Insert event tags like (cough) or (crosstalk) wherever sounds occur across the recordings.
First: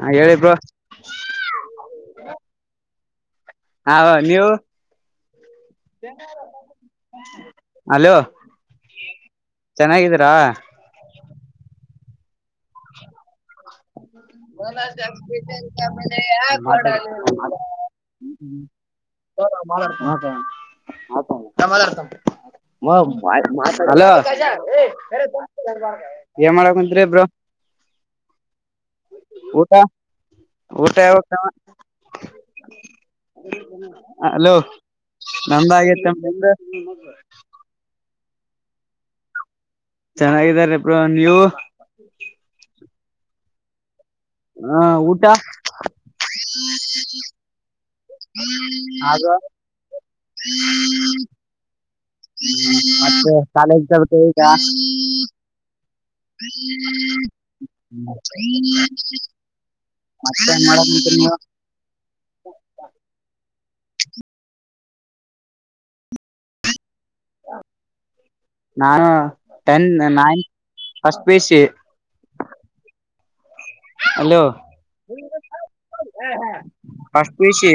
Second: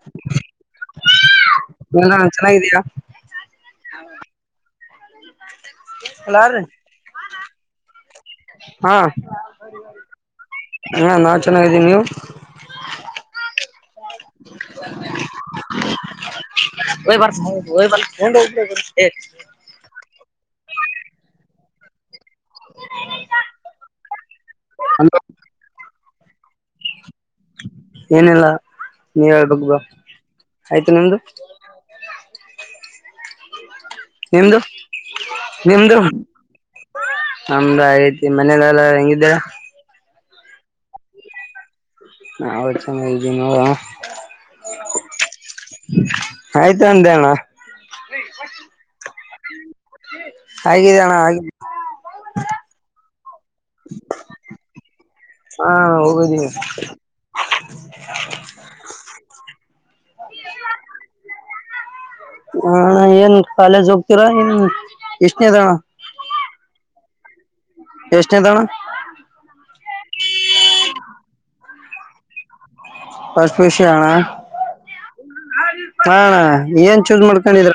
ಹಾ ಹೇಳಿದು (inaudible) ಹ ನಾ ಚೆನ್ನಾಗಿದೀಯಾ ಹ ನೀವು ಅಲೋ ಹಾ ಚೆನ್ನಾಗಿದ್ದೀರಾ ಹ ನಾವ್ ಚೆನ್ನಾಗಿದ್ದೀವಿ ನೀವು (inaudible) ಹಾ ಮಾತಾಡ ಹಾ ಮಾತಾಡ್ತಾನ ಹಲೋ (inaudible) ಏ ಮಾಡಕುಂತ್ರಿ ಇಬ್ರು ಏನೀಲ್ಲ ನೀವ ಊಟ ಹೇಳಬೇಕ ಆಯ್ತು ಊಟ ನಮ್ದು ಯಾವಾಗ ಅಲೋ ನಿಮ್ದು ನಂದಾಗಿತ್ತ ನಿಂದ ಈ ಮನೆಯಲ್ಲಲ್ಲ ಹೆಂಗಿದ್ದೇ ಚೆನ್ನಾಗಿದ್ದಾರೆ ಬ್ರೋ ನೀವು ಹ ಹೌದು (unintelligible) ಹ ಊಟ ಆಯ್ತು ಅಂದೆ ಅಣ್ಣ ಆಗ ಆಗಿದ್ದನ್ನಾ ಆಗಿದೆ (inaudible) (unintelligible) (unintelligible) ಸ್ (inaudible) ಮತ್ತ ಮಾಡಕ ಕುಂತೇರಿ ನೀವಾ ಹ್ಮ್ ಏನ್ ಕಾಲೇಜ್ ಹೋಗ್ತೀರಾ ಇನ್ ಎಷ್ಟನೇದನ ಎಷ್ಟನೇದಣ ನಾನು ten ninth past P U C first P U C ಅಣ್ಣ ಹಲೋ ಹಾ ಏನ್ choose first P U C ಮಾಡ್ಕೊಂಡಿದ್ರ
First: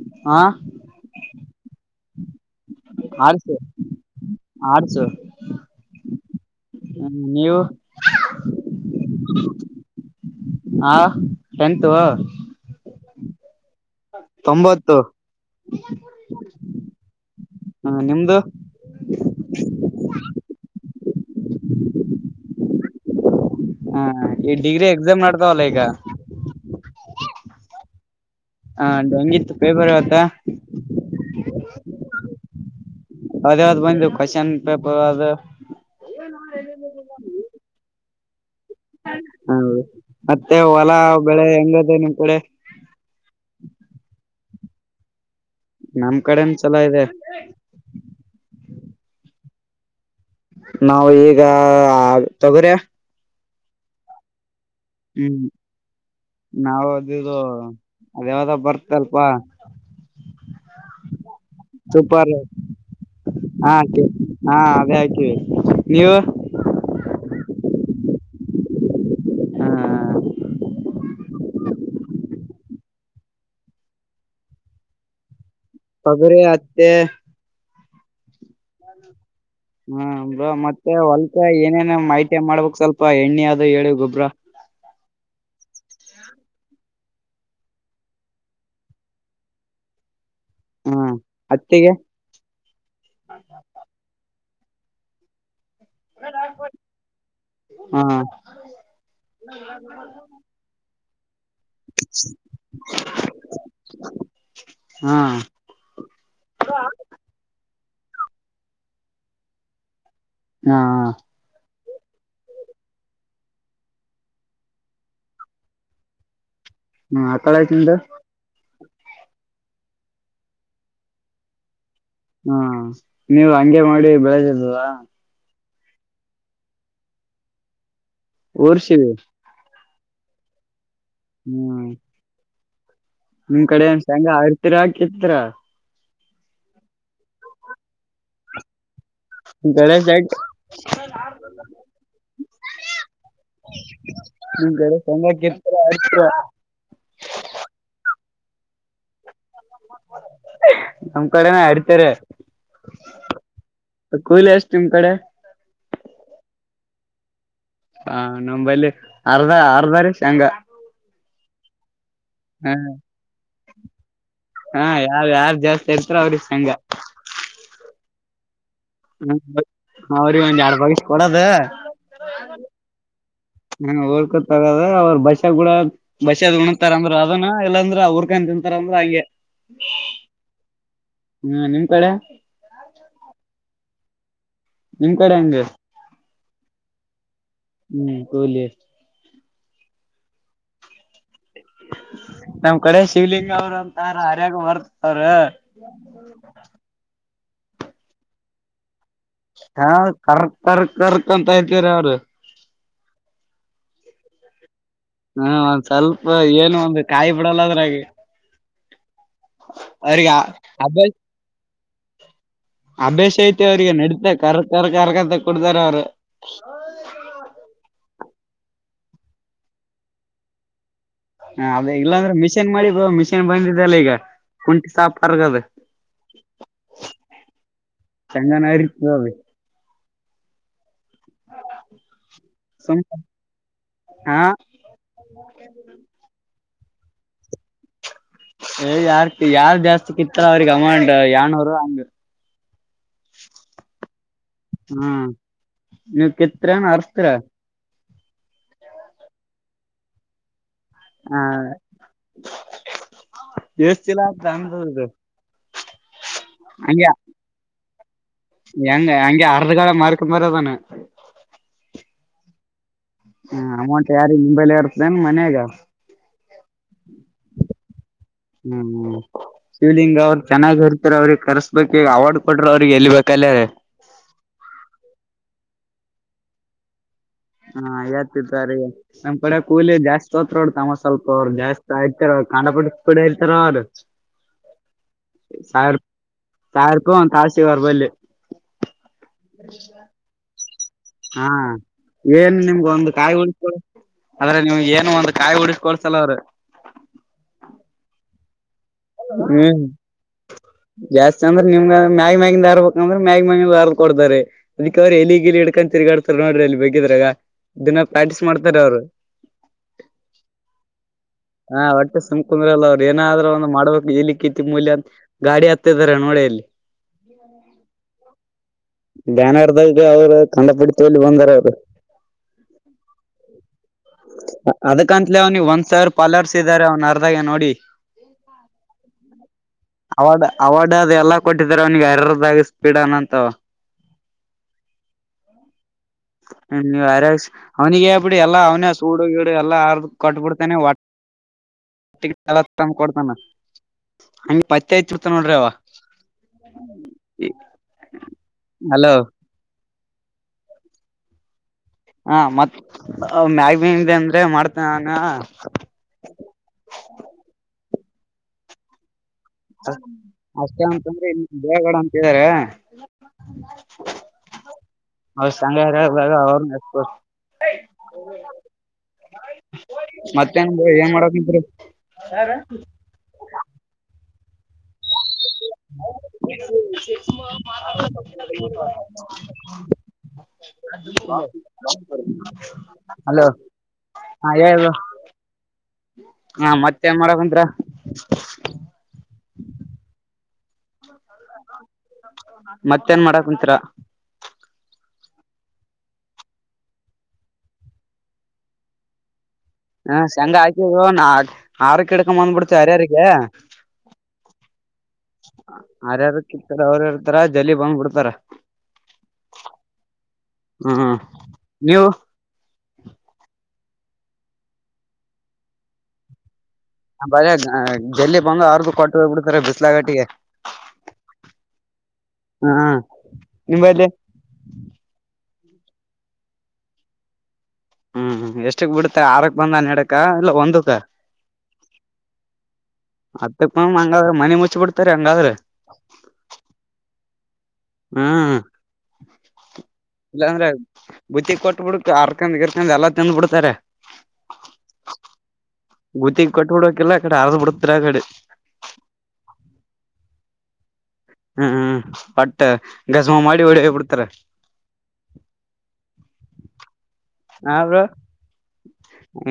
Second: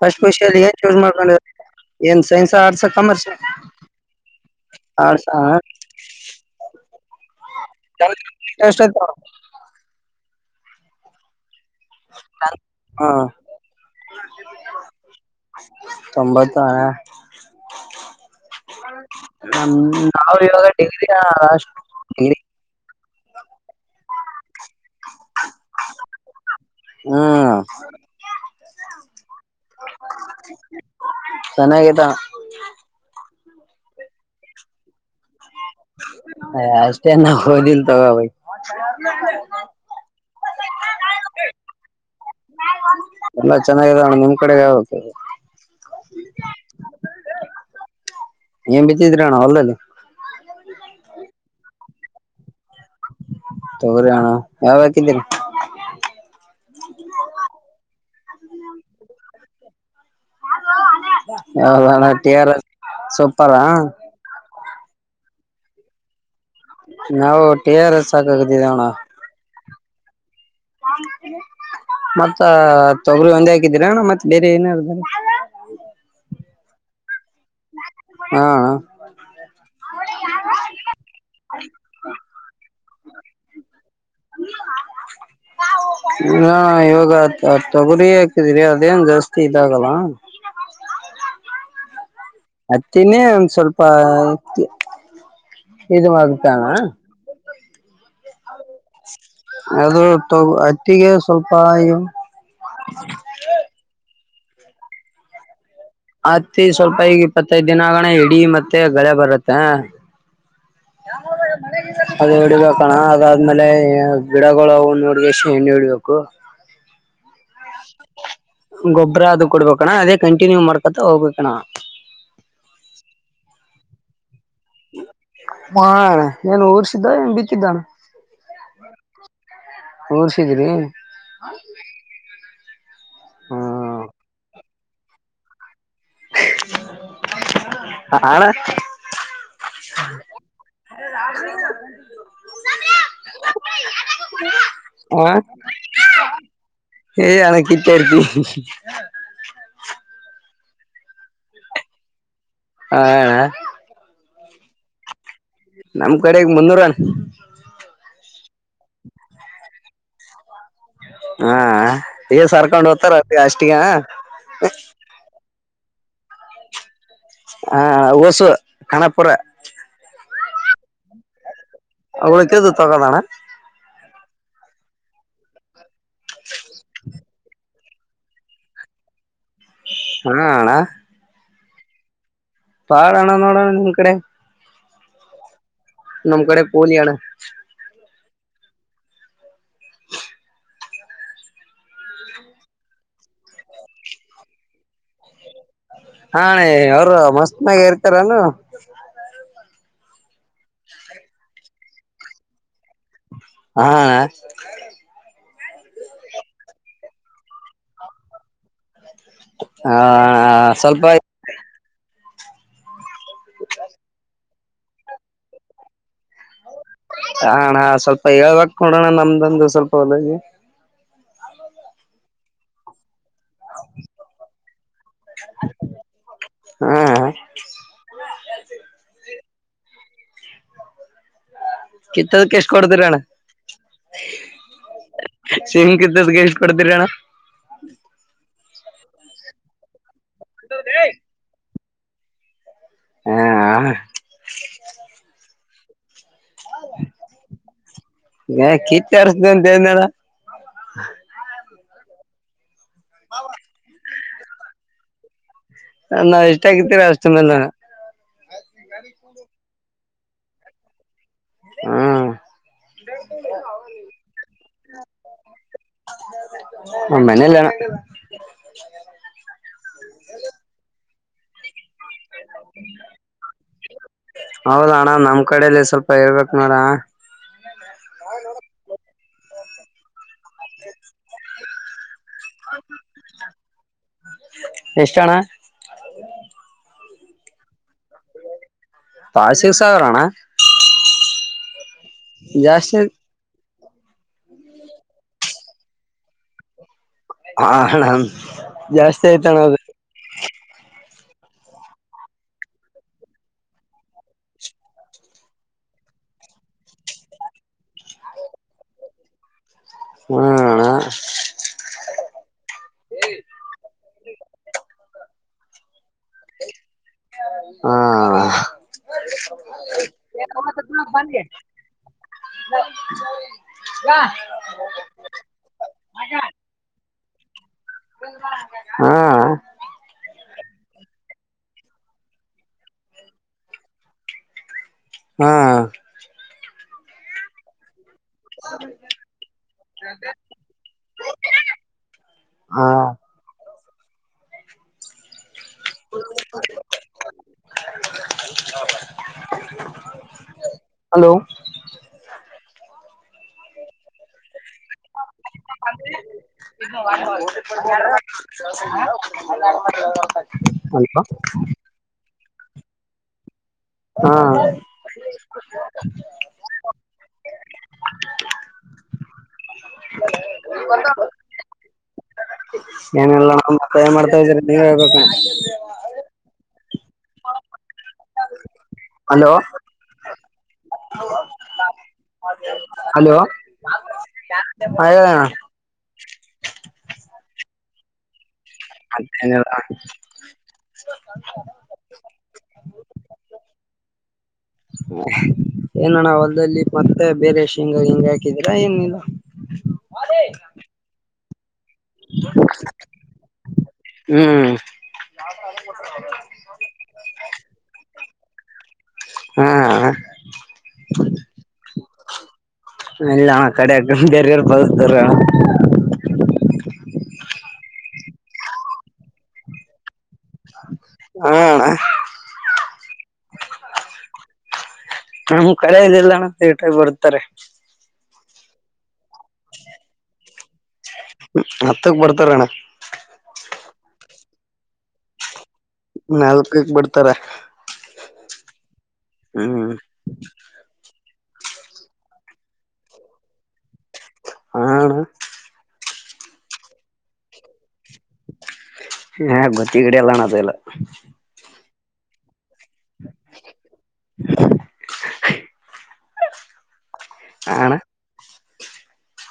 ಪಾಸ್ಟ್ ಪಿ ಯು ಹಾ ಸಿಯಲ್ಲಿ ಏನ್ ಚೂಸ್ ಮಾಡ್ಕೊಂಡ ಏನ್ ಸೈನ್ಸ್ ಆಟ್ಸ್ ಕಮರ್ಸ ಆರ್ಟ್ಸ್ ಆ ಆಟ್ಸ್ ಅಣ್ಣ ಹ್ಮ್ ನೀವು ಎಷ್ಟ ಆಯ್ತ (inaudible) ಹಾ ಟೆನ್ತುವ ಹಾ ತೊಂಬತ್ತು ತೊಂಬತ್ತಣ ಅದು ನ ನಾವ ಇವಾಗ ಡಿಗ್ರಿ (unintelligible) ಡಿಗ್ರಿ ಹಾ ಈ ಡಿಗ್ರಿ ಎಕ್ಸಾಮ್ ನಡ್ತವಲ್ಲ ಈಗ ಹ್ಮ ಹಾ ಡೆಂಗಿ ತುಪ್ಪೇ ಬರ್ವತ್ತ (unintelligible) ಚೆನ್ನಾಗತಾ ಅದ ಯಾವದ್ ಬು ಕ್ವಶನ್ ಪೇಪರ್ ಅದು ಹ ಎ ಅಷ್ಟೇನ ಹೋದಿಲ್ ತೊಗೊ ಬೈ. (unintelligible) (unintelligible) ಎಲ್ಲ ಬೆಳೆ ಹೆಂಗದೆ ನಿಮ್ ಕಡೆ? ಎಲ್ಲಾ ಚೆನ್ನಾಗಿದೆ ಅಣ್ಣ ನಿಮ್ ಕಡೆ ಹೇಳ್ಬೇಕ. ನಮ ಕಡೆನ್ ಚಲೋ ಇದೆ. ಏನ್ ಬಿತ್ತಿದ್ರಿ ಅಣ್ಣ ಹೊಲ್ದಾಗ್ಗ್? ನಾವ ಈಗ ತೊಗರಿ. ತೊಗರೆ ಆಣ ಹ್ಮ್ ನಾವ ಅದದು ಅದ ಯಾವ್ದ ಬರ್ತ ಅಲ್ಪ ಯಾವ್ದ ಅಣ್ಣ ಟಿ ಸೂಪರ್ ಆರ್ ಎಸ್ ಸೂಪರಾ ಹ ಸೂಪರ್ ಹ. ಹಾಕಿವಿ ನೀವು? ನಾವು ಟಿ ಆರ್ ಎಸ್ ಹಾಕಕತಿದ್ದೇವ್ ಅಣ್ಣಾ. ಹಾ ಮತ್ತ ತೊಗರಿ ಒಂದೇ ಹಾಕಿದೀರ? ಅಣ ಮತ್ತೆ ಬೇರೆ ಏನಾರ? ತೋಗರಿ, ಹತ್ತಿ ಹಾ ಹಾ ಬ ಮತ್ತೆ ಹೊಲ್ಕ ಏನೇನ ಮಾಹಿತಿಯ ಮಾಡ್ಬೇಕ್ ಸ್ವಲ್ಪ. ಸ್ವಲ್ಪ್ ಎಣ್ಣೆ ಆದು ಹೇಳು ಗೊಬ್ ಬ್ರೋ ಇಲ್ಲ ಇವಾಗ ತೊ ತೊ ತೊಗರಿ ಹಾಕಿದಿರಿ ಅದೇನ್ ಜಾಸ್ತಿ ಇದಾಗಲ್ಲ. ಹ್ಮ್ ಹತ್ತಿಗೆ ಹತ್ತಿನೇ ಒನ್ ಸ್ವಲ್ಪ ಇದು ಆಗುತ್ತೆ ಅಣ (unintelligible) ಹ್ಮ (unintelligible) ಅದು ತೊಗ್ ಹತ್ತಿಗೆ ಸ್ವಲ್ಪ ಅಯ್ಯೋ ಹಾ ಹತ್ತಿ ಸ್ವಲ್ಪ ಈಗ ಇಪ್ಪತ್ತೈದ (unintelligible) ದಿನಗಣ (unintelligible) ಇಡೀ ಮತ್ತೆ ಬೆಳೆ ಬರತ್ತೆ. ಹಾ ಅದು ಹೊಡಿಬೇಕಣ ಅದಾದ್ಮೇಲೆ ಗಿಡಗಳ ಅವು ನೋಡಕೆಸಿ (unintelligible) ಎಣ್ಣಿ ಹೊಡಿಬೇಕು. ಹ್ಮ ಆಕಳಾ ಯ್ (unintelligible) ತಿಂದ ಗೊಬ್ಬರ (unintelligible) ಅದೇ ಕಂಟಿನ್ಯೂ ಮಾಡ್ಕೊತಾ ಹೋಗ್ಬೇಕಣ. ಹಾ ನೀವು ಹಂಗೆ ಮಾಡಿ ಬೆಳೆದಿರಿ ಅವಾ (unintelligible) ಹಾ ಏನ್ ಊರ್ಸಿದ್ದ ಏನ್ ಬಿತ್ತಿದ್ದಾ (unintelligible) ಊರ್ಷಿವಿ (unintelligible) ಊರ್ರ್ಸಿದ್ರಿ. ಹೌ (unintelligible) ನಿಮ್ ಕಡೆ ಶ್ಯಾಂಗ (unintelligible) ಎತ್ರ ಕೆತ್ರರ (unintelligible) ಅಣ್ಣ ನಿಮ್ ಕಡೆ ಶೇಂಗ್ ನಿಮ್ ಕಡೆ ಶೇಂಗ ಕಿತ್ತೀರಾ ಆಡ್ತೀರಾ (unintelligible) (unintelligible) (unintelligible) ನಮ್ ಕಡೆ ಆಡ್ತಾರೆ ಹ ಹ ಕೂಲಿ (unintelligible) ಎಷ್ಟ್ ನಿಮ್ ಕಡೆ ನಮ್ ಕಡೆಗೆ ಮುನ್ನೂರ (unintelligible) ಹಾ ನಂಬಲ್ಲಿ ಅರುವೆ (unintelligible) ಅರೆವರೆ ಶೇಂಗಾ ಹ್ಮ (unintelligible) ಏ (unintelligible) ಸರ್ಕೊಂಡು ಹೋಗ್ತಾರೆ ಅ ಅಷ್ಟಗ ತ್ರ (unintelligible) ಅವರಿಗೆ ಸಂಘ ಹಾ ಊಸು ಹ ಅವ್ರಿಗೆ ಒಂದ ಯಡ್ (unintelligible) ಕೊಡೋದ್ (unintelligible) ಉಳಿದಿದ್ದು ತಗೊಳೋಣ ಹ್ಮ ಊರ್ಕ ತಗದ ಅವ್ರ ಬಷಾ ಕೂಡ ಬಸಿ ಅದು ಉಣತಾರ ಅಂದ್ರು ಅದನ್ನ ಎಲ್ಲಂದ ಅವರಿಗೇನು ತಿಂತಾರ ಅಂದ್ರ ಹಂಗೆ ಹಾ ಅಣ್ಣ ಪೆಡೆ ಪಾಳಣ ನೋಡನಾ ನಿಂಗ ಕಡೆ ನಿಮ್ ಕಡೆ ಹೆಂಗೆ ನಮ್ ಕಡೆ ಪುಲಿಯಾನ ಹ್ಮ್ ಕೂಲಿ ನಮ್ ಕಡೆ ಶಿವ್ಲಿಂಗ ಅವ್ರಂತಾರ ಆರ್ಯಾಗ ಬರ್ತ ಅವ್ರ ಹಾ ಅಣ್ಣ ಅವರು ಮಸ್ತ್ ನಾಗ ಇರ್ತಾರಾನು ಹಾ ಕರ್ಕ್ ಕರ್ಕ್ ಕರ್ಕ್ ಅಂತ ಇತೀರಿ ಅವರು ಹಾ ಹಾ ಒಂದ್ ಸ್ವಲ್ಪ ಏನು ಒಂದು ಕಾಯಿ ಬಿಡಲ್ಲದ್ರ ಹಾಗೆ ಹ ಸ್ವಲ್ಪ ಅಭ್ಯಾಸ ಆಯ್ತಾ ಅವರಿಗೆ ನಡೀತಾ ಕರ್ ಕರ್ ಕರ್ಗಂತ ಕೊಡ್ತಾರೆ ಅವರು ಅಣ್ಣ ಸ್ವಲ್ಪ ಹೇಳ್ಬೇಕ ನೋಡೋಣ ನಮ್ದಂದು ಸ್ವಲ್ಪ ಹೊಲಿ ಹ ಅದೇ ಇಲ್ಲಾಂದ್ರೆ ಮಿಷಿನ್ ಮಾಡಿ ಮಿ ಬಂದಿದ್ದಲ್ಲ ಈಗ ಕುಂಟಿ ಸಾಪರ್ಗದ ಹಾ ಚಂಗನರಿತ ಕಿತ್ತದಕ್ಕೆ ಎಷ್ಟ ಸುಮ್ ಕೊಡತರಣ್ಣ ಹಾ ಸಿಮ್ ಕಿತ್ತದ್ ಎಷ್ಟ ಕೊಡ್ತಿರಣ ಏ ಯಾರ್ ಯಾರ ಜಾಸ್ತಿ ಚಕ್ಕಿತ್ತ ಅವ್ರಿಗೆ ಅಮೌಂಡ್ ಯಏನೂರು ಅಂಗ ಹಾ ಹ ಎ ಕೆತ್ರನ್ರ್ಸ್ತ್ರರ ಕಿತ್ತರ್ಸ್ದ ಅಂತ ಹೇಳನಳ ಹಾ ಎಷ್ಟ ಚಲಾನ ಇದು ನಾವ ಎಷ್ಟ ಆಗಿದ್ದೀರ ಅಷ್ಟ ಮೇಲೆ ಕ ಮರದಾನ ಹ್ಮ್ ಹ ಅಮೌಂಟ್ ಯಾರಿ ನಿಂಬೈಲ್ ಇರ್ತದನ್ ಮನ್ಯಾಗ ಮನೇಲಿ ಹ್ಮ್ ಶಿವಲಿಂಗ ಅವ್ರು ಚೆನ್ನಾಗ್ರ್ ಅವ್ರಗೆ ಕರ್ಸು ಬೇಕ ಈಗ ಅವಾರ್ಡ್ ಕೊಟ್ರ ಅವ್ರಿಗೆ ಎಳ್ಬೇಕಲಿ ಹೌದ ಅಣ್ಣ ನಮ್ (unintelligible) ನೋಡ ಹಾ ಯತಿತ್ತುಾರಿ (unintelligible) ಹೊಡ್ ತಾಮಸ್ ಸ್ಲ್ಪ ಅವ ಜಾಸ್ತಿ ಆಯಿತ್ ಕಂಡ ಪಟ್ಟ ಕೂಡ ಇರ್ತಾರ ಅವರು ಎಷ್ಟಣ್ಣ (unintelligible) ಅಂತು ಆಶೀವಾರ್ ಬಲ್ಲಿ ತಾಷಿಕ್ ಸಾಗರ್ಣ ಹಾಂ ಏನ್ ನಿಮ್ಗ ಜಾಸ್ತಿ ಒಂದು ಕಾಯಿ ಉಳ ಆದ್ರೆ ನೀವು ಏನು ಒಂದ ಕಾಯಿ ಹುಡ್ಸ್ಕೊಳ್ಸಲ ಅವ್ರ ಹ ಹ ಜಾಸ್ತಿ ಹ್ಮ್ ಆಯ್ತಣದು ಜಾಸ್ತಿ ಅಂದ್ರೆ ನಿಮ್ಗ ಮ್ಯಾಗ ಮ್ಯಾಗಂದ ಹಾರ್ ಬಂದ್ರ ಮ್ಯಾಗ ಮ್ಯಗ ದಾರ್ ಕೊಡ್ತಾರೆ ಅದಕ್ಕೆ ಅವರು ಎಲಿ ಗಿಲಿ ಇಡ್ಕೊಂಡ್ ತಿರ್ಗಾಡ್ತಾರ ನೋಡ್ರಿ ಅಲ್ಲಿ ಬಗಿದ್ರಾಗ ದಿನ ಪ್ರಾಕ್ಟೀಸ್ ಮಾಡ್ತಾರ ಅವ್ರು ಹಾಂ ಅಣ್ಣ ಹಾ ಒಟ್ಟೆ ಸುಮ್ಕಂದ್ರ ಅಲ್ಲ ಅವ್ರ ಏನಾದ್ರರು ಒಂದು ಮಾಡ್ಬೇಕ ಇ ಇಲ್ಕಿತ್ ಮಲ್ಂತ ಗಾಡಿ ಹತ್ತಿದಾರ ನೋಡಲ್ಲಿ ಹಾ (inaudible) ಗ್ಯಾನ ಅರ್ದನ್ಗೆ ಅವ್ರು ಕಂಡಪಡಲ್ಲಿ ಬಂದರೆ ಅವರು ಅದಕಂತಲ ಅವ್ನಿ ಒಂದ್ಸಾವ್ರ ಪಾಲರ್ಸಿದ್ದಾರೆ ಅವ್ನರ್ ಅತಾಗ ನೋಡಿ ಹಾ ಅವಾರ್ಡ್ ಅವಾರ್ಡ್ ಅದು ಎಲ್ಲ ಕೊಟ್ಟಿದರೆ ಅವನಿಗೆ ಅರದಾಗ ಸ್ಪೀಡನಂತವ ಹಾಂ (unintelligible) ಅವ್ನಿಗೆ ಹೇಳ್ಬಿಡಿ ಎಲ್ಲ ಅವನ ಸೂಡು ಗೀಡು ಎಲ್ಲ ಆರ್ದು ಕೊಟ್ಟಬಿಡ್ತಾನೆ ಓಟ್ಟಿಗೆ ಎಲ್ಲ ಹಾ ತಂದ್ ಕೊಡ್ತಾನೆ ಹ ಹಂಗಗೆ ಪತ್ತೆ ಹಚ್ಚಬಿಡ್ತಾನೆ ನೋಡ್ರಿ ಅವ (inaudible) ಹಲೋ ಹಲೋ ಹಾ ಮತ್ ಮ್ಯಾಗ್ಮೀನ್ದೆ ಅಂದ್ರೆ ಮಾಡ್ತನ (inaudible) ಅಷ್ಟೇ ಹಲೋ ಅಂತಂದ್ರೆ ಇನ್ ದೇಗಡನ ತೇ ಹಾ ಅವ್ರ್ ಸಂಘ ಅವ್ರ ಎ (inaudible) ಮತ್ತೆ ಏನ್ ಮಾಡಕುಂತಿರಿ (unintelligible) ನೀವೆ ಹೇಳ್ಬೇಕು (inaudible) (inaudible) (inaudible) ಹಲೋ ಹಲೋ ಹ ಹೇಳಣ ಹಾ ಮತ್ತೆನ್ ಮಾಡರಕಂತ್ರ ಅ ಹಲೋ ಅ ಮತ್ತೇನ್ ಮಾಡ ಕುಂತೀರ ಏನಣ್ಣ ಹೊಲ್ದಲ್ಲಿ ಮತ್ತೆ ಬೇರೆ ಶೇಂಗಾ ಗಿಂಗಾ ಹಾಕಿದೀರಾ ಏನ್ ಇಲ್ಲ ಹ ಶಂಗ ಹಾಕವ್ ನಾ ಆರುಕ್ಕೆ ಕಿಡ್ಕೊ ಬಂದ್ ಬಿಡ್ತ ಅರ್ಯಿಗೆ ಹ್ಮ ಯರ್ಯಾರ ಕಿತಾರ ಅವರುರ್ತಾರ ಜಲಿ ಬಂದ್ಬಿಡ್ತಾರ ಹಾ ಹ್ಮ ನೀವು ಎಲ್ಲ ಕಡೆಕರ್ಗ ಬೇರೆಯವರ ಬದ್ಕತಾರೆ ಬರ ಲ್ಲಿ ಬಂದು ಅವರ್ಗು ಕೊಟ್ಟ ಹೋಗ್ಬ ಬಿಡ್ತಾರೆ ಬಿಸ್ಲಾಾಗಟ್ಟಿಗೆ ಹಾ ಅಣ್ಣ (inaudible) ಹಾ ನಿಂಬಲ್ಲಿ ನಮ್ ಕಳೆಯಲ್ಲಣಟಾಗಿ ಬರ್ತಾರೆ ಹ್ಮ್ ಎಷ್ಟಕ್ ಬಿಡುತ್ತಾ ಆರಕ್ ಬಂದ ಹನೆಡಕ್ಕ ಇಲ್ಲ ಒಂದಕ್ಕ ಹತ್ತಕ್ ಬರ್ತಾರ ಅಣ್ಣ ಅದ ಇ ಹಂಗಾದ್ರೆ ಮನೆ ಮುಚ್ಚಿ ಬಿಡ್ತಾರೆ ಹಂಗಾದ್ರೆ ನಾಲ್ಕಕ್ ಬಿಡ್ತಾರೆ ಹ್ಮ (inaudible) ಇಲ್ಲ ಅಂದ್ರೆ ಬುತ್ತಿ ಕೊಟ್ಟಟ್ಬಿಡ್ಕ್ ಅರ್ಕಂದ್ ಇರ್ಕಂಡ್ ಎಲ್ಲಾ ತಂದು ಬಿಡ್ತಾರೆ ಆ ಅಣ್ಣ ಗೂತಿಗ್ ಕೊಟ್ಟಬ ಬಿಡಕಲ್ಲ ಆ ಕಡೆ ಆರದ್ ಬಿಡತರ ಆ ಕಡೆ ಸಲ್ಲ ಹ್ಮ್ ಹ್ಮ್ ಪ ಗಜಮಾ ಮಾಡಿ ಹೊಡಿ ಬಿಡ್ತಾರ ಹಾ ಹ ಅಣ್ಣಾ ಬ್ರೋ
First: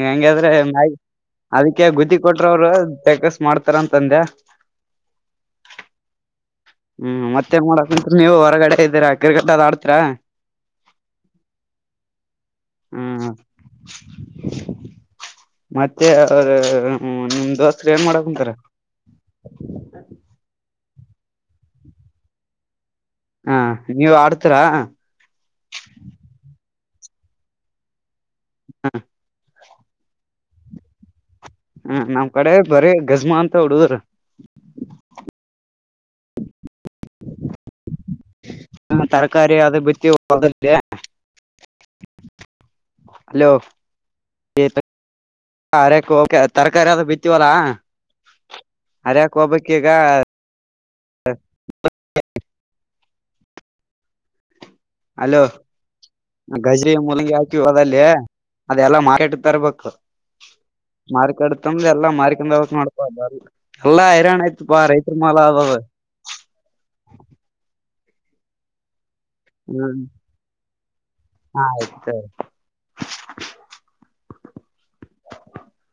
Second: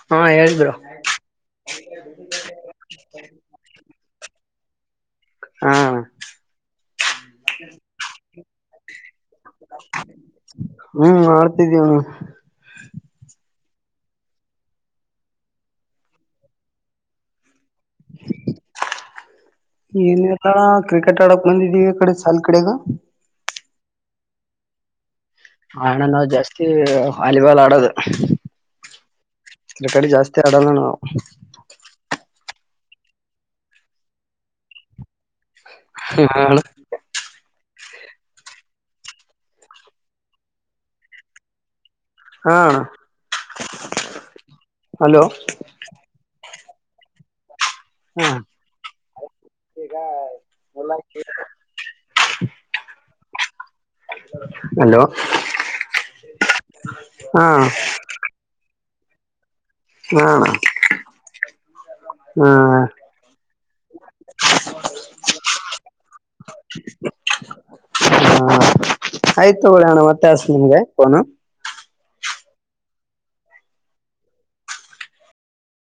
ಹೆಂಗಾದ್ರೆ ನ ಅದಕ್ಕೆ ಗುದ್ದಿ ಕೊಟ್ರ ಅವರು ಟಕ್ಕಸ್ ಮಾಡ್ತಾರ ಅಂತಂದೆ ಹಾ ಹ್ಮ್ ಮತ್ತೆ ಮಾಡೋಕ ನೀವು ಹೊರಗಡೆ ಇದ್ದೀರಾ ಕ್ರಿಕೆಟ್ ಆಡ್ತರ ಹ್ಮ್ ಆಡ್ತಿದೀವಣ್ಣ ಹ್ಮ ಮತ್ತೆ ನಿಮ್ದೋ ಸ ಏನ್ ಮಾಡಕ್ ಕುಂತಾರ ಏನಿಲ್ಲ ಕ್ರಿಕೆಟ್ ಆಡಕ್ ಬಂದಿದ್ದವಿ ಕಡೆ ಸಾಲ ಕಡೆಗ ಹಾ ನೀವ ಆಡ್ತರಾ ಆಣ ನಾವು ಜಾಸ್ತಿ ವಾಲಿಬಾಲ್ ಆಡೋದು ಹ್ಮ ಇದರ ಕಡೆ ಜಾಸ್ತಿ ಆಡಲ್ಲ ನಾವು ನಮ್ಮ್ ಕಡೆ ಬರೀ ಗಜ್ಮಾ ಅಂತ ಉಡುದ್ರ ಹಳ ಹಾ ತರಕಾರಿ ಅದ ಬಿತ್ತ ಹೊಲ್ದದಲಿ ಹಾ ಅಣ್ಣ ಹಲೋ ಹಲೋ ಕಾರ (unintelligible) ತರಕಾರಿ ಆದು ಬಿತ್ತೀವಲ್ಲಾ ಹಾ ಹರಿಯಾಕ ಹೋಗಬೇಕ ಈಗಾ (inaudible) ಅಲೋ ಗಜಿರಿ ಮೂಲಂಗಿ ಹಾ ಹಾಕಿವ ಹೊಲದಲ್ಲಿ ಅದೆಲ್ಲ ಕೆಟ್ಟ ತರಬೇಕ್ ಹಾ ಅಣ್ಣ ಮಾರ್ಿಕಾಡತಂದ ಎಲ್ಲಾ ಮಾರ್ಕಂದಕ್ ಹಾ ಮಾಡಪಾ ಬ ಎಲ್ಲಾ ಹೈರಾಣ ಆಯ್ತಪಾ ರೈತ ಮಾಲ ಅವ ಹಾ ಆಯ್ತು ತಗೊಳಿ ಅಣ್ಣ ಮತ್ತೆ ಹಚ್ತನ್ ನಿಮ್ಗೆ ಫೋನು ಆಯ್ತು